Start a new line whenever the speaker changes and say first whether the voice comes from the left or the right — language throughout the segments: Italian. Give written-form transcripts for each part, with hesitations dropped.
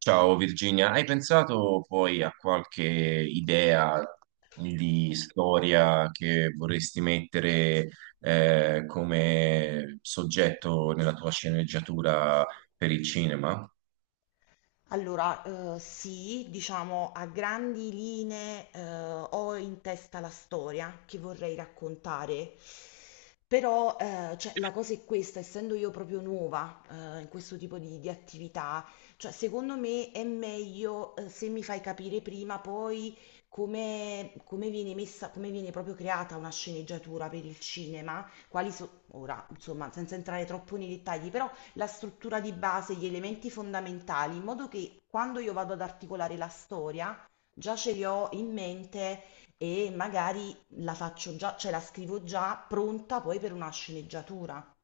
right: Ciao Virginia, hai pensato poi a qualche idea
left: Io.
right: di storia che vorresti mettere come soggetto nella tua sceneggiatura per il cinema?
left: Allora, sì, diciamo a grandi linee ho in testa la storia che vorrei raccontare, però cioè, la cosa è questa, essendo io proprio nuova in questo tipo di attività, cioè, secondo me è meglio se mi fai capire prima poi come viene messa, come viene proprio creata una sceneggiatura per il cinema, quali sono, ora, insomma, senza entrare troppo nei dettagli, però la struttura di base, gli elementi fondamentali, in modo che quando io vado ad articolare la storia, già ce li ho in mente e magari la faccio già, cioè la scrivo già pronta poi per una sceneggiatura.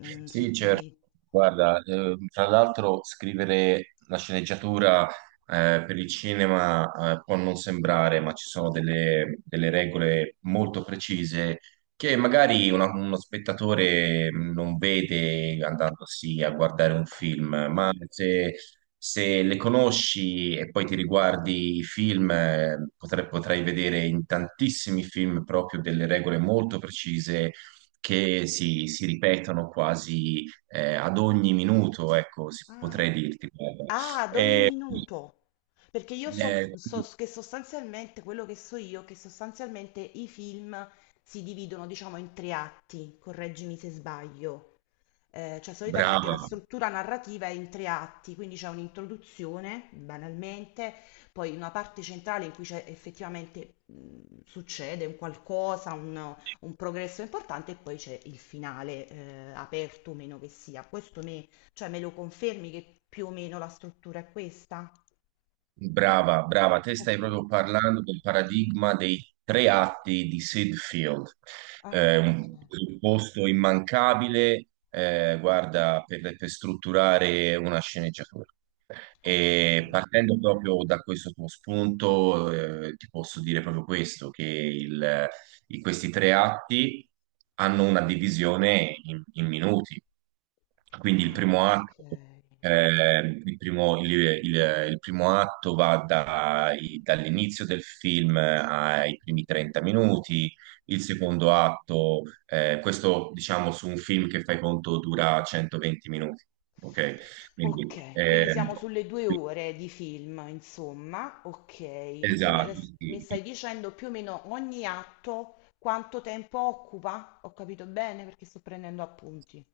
left: Mm,
right: Sì,
left: se
right: certo.
left: ti...
right: Guarda, tra l'altro scrivere la sceneggiatura per il cinema può non sembrare, ma ci sono delle regole molto precise che magari uno spettatore non vede andandosi a guardare un film, ma se le conosci e poi ti riguardi i film, potrai vedere in tantissimi film proprio delle regole molto precise che si ripetono quasi ad ogni minuto, ecco,
left: Ah,
right: potrei dirti, guarda.
left: ah, ad ogni
right: Eh,
left: minuto. Perché io so,
right: eh,
left: so che sostanzialmente, quello che so io, è che sostanzialmente i film si dividono, diciamo, in tre atti, correggimi se sbaglio. Cioè, solitamente la
right: brava,
left: struttura narrativa è in tre atti, quindi c'è un'introduzione, banalmente, poi una parte centrale in cui c'è effettivamente succede un qualcosa, un progresso importante, e poi c'è il finale, aperto o meno che sia. Questo cioè me lo confermi che più o meno la struttura è questa?
right: brava, te stai
left: Ok.
right: proprio parlando del paradigma dei tre atti di Sid Field,
left: Ah, ok,
right: un presupposto immancabile, guarda, per strutturare una sceneggiatura.
left: ok,
right: E partendo proprio da questo tuo spunto, ti posso dire proprio questo, che questi tre atti hanno una divisione in minuti. Quindi il
left: ah,
right: primo
left: ok.
right: atto, eh, il primo, il- il primo atto va dall'inizio del film ai primi 30 minuti, il secondo atto, questo diciamo su un film che fai conto dura 120 minuti, ok? Quindi,
left: Ok, quindi siamo sulle 2 ore di film, insomma. Ok, tu
right: esatto,
left: adesso mi
right: sì.
left: stai dicendo più o meno ogni atto quanto tempo occupa? Ho capito bene perché sto prendendo appunti.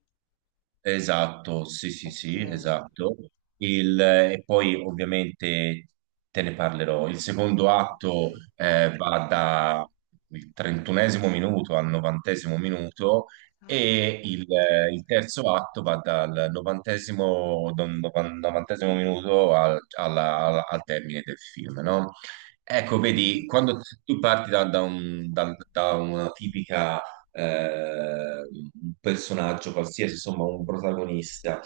right: Esatto, sì, sì,
left: Ok,
right: sì, esatto. E poi ovviamente te ne parlerò. Il secondo
left: ok.
right: atto va dal 31esimo minuto al 90esimo minuto
left: Ah.
right: e il terzo atto va dal 90esimo minuto al termine del film, no? Ecco,
left: Mm,
right: vedi, quando tu parti da una tipica un personaggio qualsiasi, insomma un protagonista.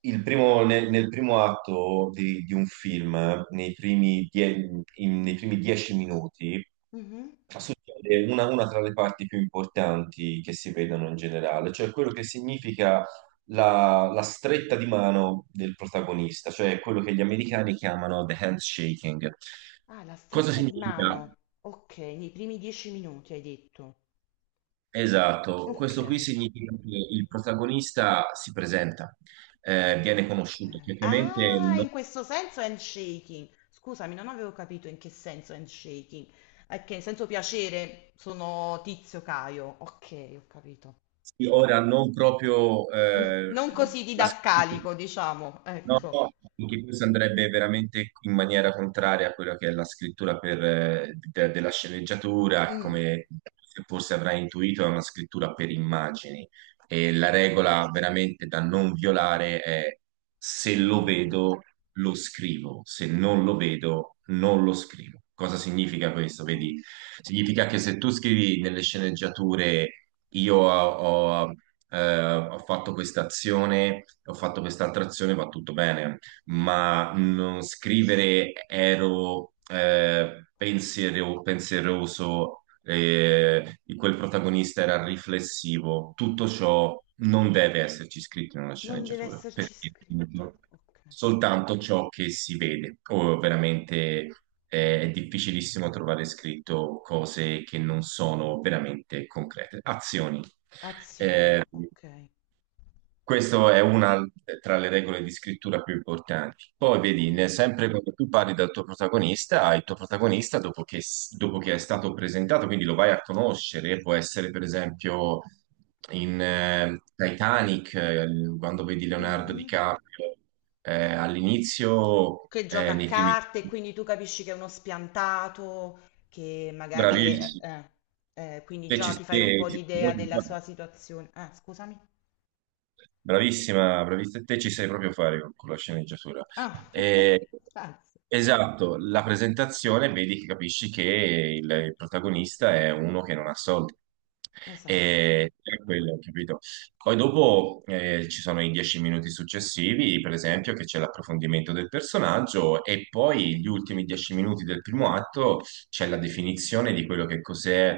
right: Nel primo atto di un film, nei primi 10 minuti
left: mhm.
right: succede una tra le parti più importanti che si vedono in generale, cioè quello che significa la stretta di mano del protagonista, cioè quello che gli americani chiamano the handshaking.
left: Ah, la
right: Cosa
left: stretta di
right: significa?
left: mano. Ok, nei primi 10 minuti hai detto.
right: Esatto,
left: Ok.
right: questo qui significa che il protagonista si presenta, viene
left: Ah,
right: conosciuto,
left: ok.
right: chiaramente
left: Ah, in questo senso handshaking. Scusami, non avevo capito in che senso handshaking. Ok, in senso piacere sono Tizio Caio. Ok, ho capito.
right: sì, ora non proprio.
left: Mm, non così
right: La
left: didascalico, diciamo.
right: No,
left: Ecco.
right: no, perché questo andrebbe veramente in maniera contraria a quello che è la scrittura per, della sceneggiatura, che
left: Mm.
right: come forse avrai intuito, è una scrittura per immagini. E la
left: Mm.
right: regola veramente da non violare è: se lo
left: Mm.
right: vedo, lo scrivo, se non lo vedo, non lo scrivo. Cosa significa questo?
left: Oh,
right: Vedi, significa che se tu scrivi nelle sceneggiature io ho, ho fatto questa azione, ho fatto quest'altra azione, va tutto bene, ma non scrivere ero pensieroso, quel protagonista era riflessivo. Tutto ciò non deve esserci scritto in una
left: non deve
right: sceneggiatura,
left: esserci
right: perché
left: scritto. Ok.
right: soltanto ciò che si vede, o veramente è difficilissimo trovare scritto cose che non sono veramente concrete, azioni. Eh,
left: Azione. Ok.
right: questa è una tra le regole di scrittura più importanti. Poi vedi, sempre
left: Mm.
right: quando tu parli dal tuo protagonista, il tuo protagonista, dopo che, dopo che è stato presentato, quindi lo vai a conoscere, può essere per esempio in Titanic, quando vedi Leonardo
left: Mm.
right: DiCaprio, all'inizio,
left: Che gioca a
right: nei primi...
left: carte e quindi tu capisci che è uno spiantato, che magari è,
right: Bravissimo.
left: quindi già ti fai un po'
right: Ci stai
left: l'idea
right: proprio
left: della
right: qua.
left: sua situazione. Ah, scusami.
right: Bravissima, bravissima, te ci sai proprio fare con la sceneggiatura.
left: Ah,
right: Eh,
left: grazie.
right: esatto, la presentazione vedi che capisci che il protagonista è uno che non ha soldi.
left: Esatto.
right: E è quello, capito? Poi dopo ci sono i 10 minuti successivi, per esempio, che c'è l'approfondimento del personaggio, e poi gli ultimi 10 minuti del primo atto c'è la definizione di quello che cos'è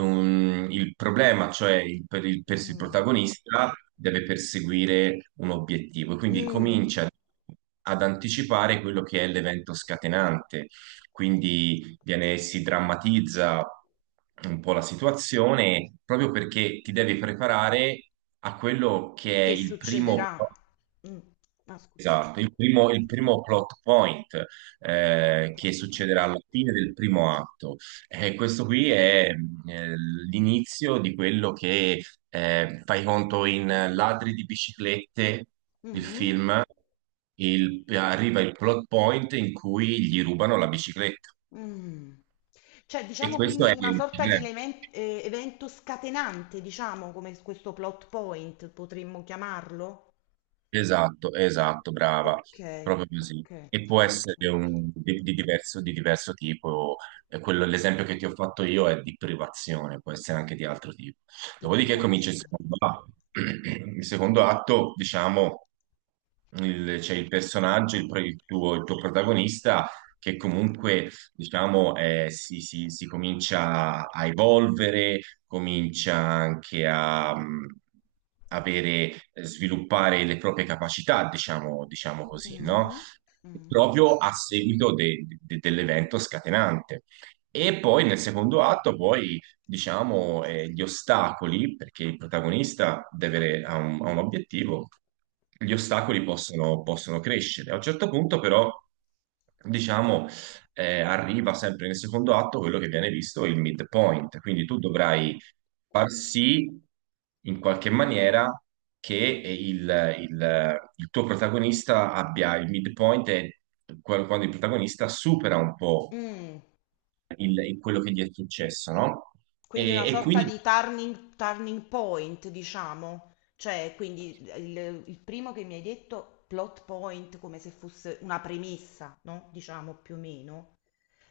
right: il problema, cioè per il
left: Mm.
right: protagonista deve perseguire un obiettivo, quindi
left: Mm.
right: comincia ad anticipare quello che è l'evento scatenante, quindi si drammatizza un po' la situazione proprio perché ti devi preparare a quello che è
left: Che
right: il primo.
left: succederà? Mm. Ah, scusa.
right: Esatto, il primo plot point
left: Plot
right: che
left: point.
right: succederà alla fine del primo atto. E questo qui è l'inizio di quello che, fai conto in Ladri di biciclette, il
left: Mm.
right: film, arriva il plot point in cui gli rubano la bicicletta.
left: Mm. Cioè,
right: E
left: diciamo
right: questo
left: quindi
right: è
left: una
right: il
left: sorta di
right: problema.
left: evento scatenante, diciamo, come questo plot point potremmo chiamarlo?
right: Esatto, esatto, brava,
left: Ok,
right: proprio così.
left: ok,
right: E può
left: plot
right: essere di diverso tipo. L'esempio che ti ho fatto io è di privazione, può essere anche di altro tipo.
left: di
right: Dopodiché comincia il
left: privazione.
right: secondo atto. Il secondo atto, diciamo, c'è il personaggio, il tuo protagonista, che comunque, diciamo, si comincia a evolvere, comincia anche a avere, sviluppare le proprie capacità, diciamo, diciamo così, no?
left: Mm, mm,
right: Proprio a seguito dell'evento scatenante. E poi nel secondo atto, poi, diciamo, gli ostacoli, perché il protagonista deve ha un obiettivo, gli ostacoli possono crescere. A un certo punto, però, diciamo, arriva sempre nel secondo atto quello che viene visto il midpoint. Quindi tu dovrai far sì in qualche maniera che il tuo protagonista abbia il midpoint, e quando il protagonista supera un po'
left: mm.
right: quello che gli è successo, no?
left: Quindi
right: E,
left: una
right: e
left: sorta
right: quindi
left: di turning point, diciamo. Cioè, quindi il, primo che mi hai detto, plot point, come se fosse una premessa, no? Diciamo più o meno.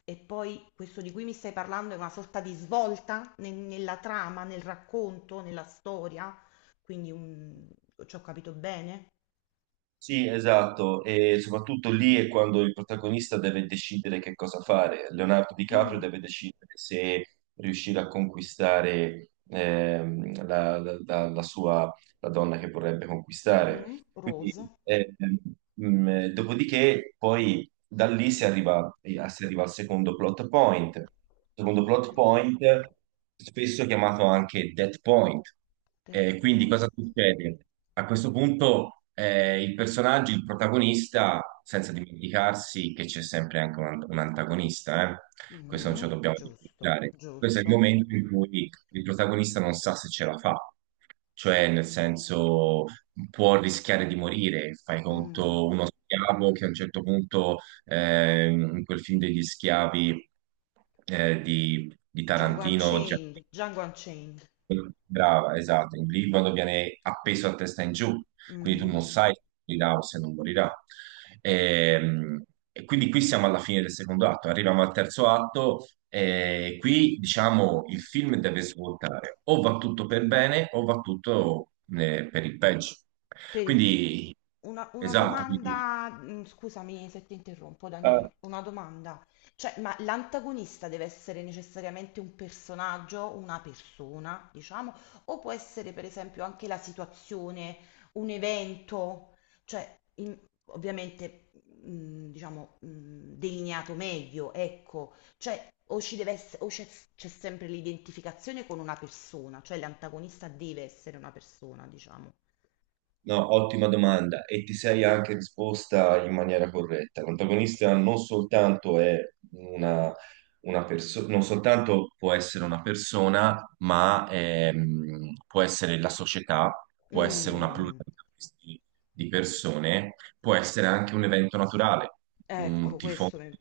left: E poi questo di cui mi stai parlando è una sorta di svolta nella trama, nel racconto, nella storia. Quindi un... Ci ho capito bene?
right: sì, esatto, e soprattutto lì è quando il protagonista deve decidere che cosa fare. Leonardo DiCaprio
left: Mm.
right: deve decidere se riuscire a conquistare la sua, la donna che vorrebbe conquistare.
left: Mh-mh.
right: Quindi,
left: Rose.
right: eh, dopodiché, poi da lì si arriva al secondo plot point. Secondo plot
left: Okay.
right: point, spesso chiamato anche dead point.
left: Dead
right: Quindi
left: point.
right: cosa succede? A questo punto il personaggio, il protagonista, senza dimenticarsi che c'è sempre anche un antagonista, eh? Questo non ce
left: Mh-mh.
right: lo dobbiamo
left: Giusto,
right: dimenticare. Questo è il
left: giusto.
right: momento in cui il protagonista non sa se ce la fa, cioè nel senso può rischiare di morire, fai conto
left: Mh.
right: uno schiavo che a un certo punto, in quel film degli schiavi di
left: Django
right: Tarantino.
left: Unchained, Django Unchained.
right: Brava, esatto. Il liquido viene appeso a testa in giù, quindi tu non
left: Mh.
right: sai se morirà o se non morirà. Ehm, E quindi qui siamo alla fine del secondo atto, arriviamo al terzo atto e qui diciamo il film deve svoltare, o va tutto per bene o va tutto per il peggio.
left: Per il
right: Quindi,
left: Una
right: esatto, quindi
left: domanda, mm, scusami se ti interrompo, Daniele, una domanda. Cioè, ma l'antagonista deve essere necessariamente un personaggio, una persona, diciamo, o può essere per esempio anche la situazione, un evento, cioè, ovviamente, mm, diciamo, mm, delineato meglio, ecco, cioè, o ci deve o c'è sempre l'identificazione con una persona, cioè l'antagonista deve essere una persona, diciamo.
right: no, ottima domanda e ti sei anche risposta in maniera corretta. L'antagonista non soltanto è una, una persona, non soltanto può essere una persona, ma può essere la società, può essere una
left: Mm.
right: pluralità di di persone, può essere anche un evento naturale, un
left: Ecco,
right: tifone,
left: questo mi-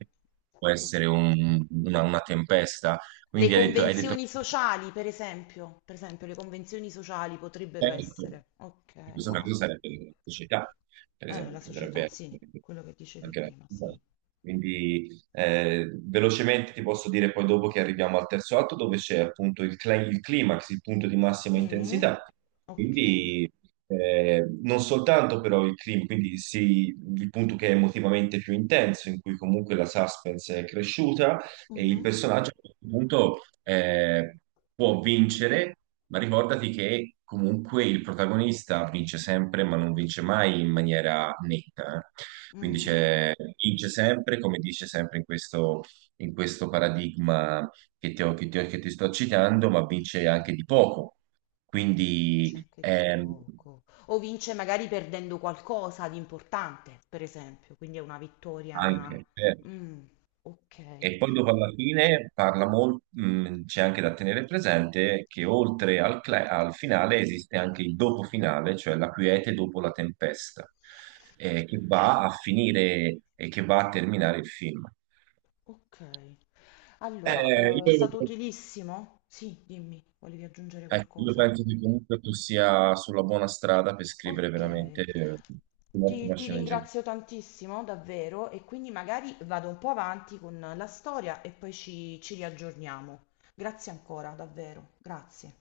right: può essere una tempesta.
left: Le
right: Quindi hai detto
left: convenzioni sociali, per esempio, le convenzioni sociali potrebbero
right: certo,
left: essere. Ok,
right: in questo
left: wow.
right: caso sarebbe l'elettricità, per
left: La
right: esempio, potrebbe
left: società, sì,
right: essere
left: quello che dicevi
right: anche
left: prima,
right: la-
left: sì.
right: quindi, velocemente ti posso dire poi dopo che arriviamo al terzo atto dove c'è appunto il climax, il punto di massima
left: Mm,
right: intensità.
left: ok.
right: Quindi non soltanto però il clima, quindi sì, il punto che è emotivamente più intenso, in cui comunque la suspense è cresciuta e il
left: Mhm.
right: personaggio a questo punto può vincere, ma ricordati che comunque il protagonista vince sempre, ma non vince mai in maniera netta, quindi
left: Mm,
right: vince sempre, come dice sempre in questo paradigma che ti sto citando, ma vince anche di poco.
left: vince
right: Quindi
left: anche di poco. O vince magari perdendo qualcosa di importante, per esempio, quindi è una vittoria.
right: anche.
left: Mm, ok,
right: E poi dopo alla fine parla c'è anche da tenere presente che oltre al, al finale esiste anche il dopo finale, cioè la quiete dopo la tempesta, che va a finire e che va a terminare il film.
left: ok. Allora,
right: Eh,
left: è
right: io,
left: stato utilissimo? Sì, dimmi, volevi aggiungere
right: ecco, io
left: qualcosa?
right: penso che comunque tu sia sulla buona strada per scrivere
left: Ok,
right: veramente
left: ti,
right: un'ottima
left: ti
right: sceneggiatura.
left: ringrazio tantissimo, davvero, e quindi magari vado un po' avanti con la storia e poi ci riaggiorniamo. Grazie ancora, davvero, grazie.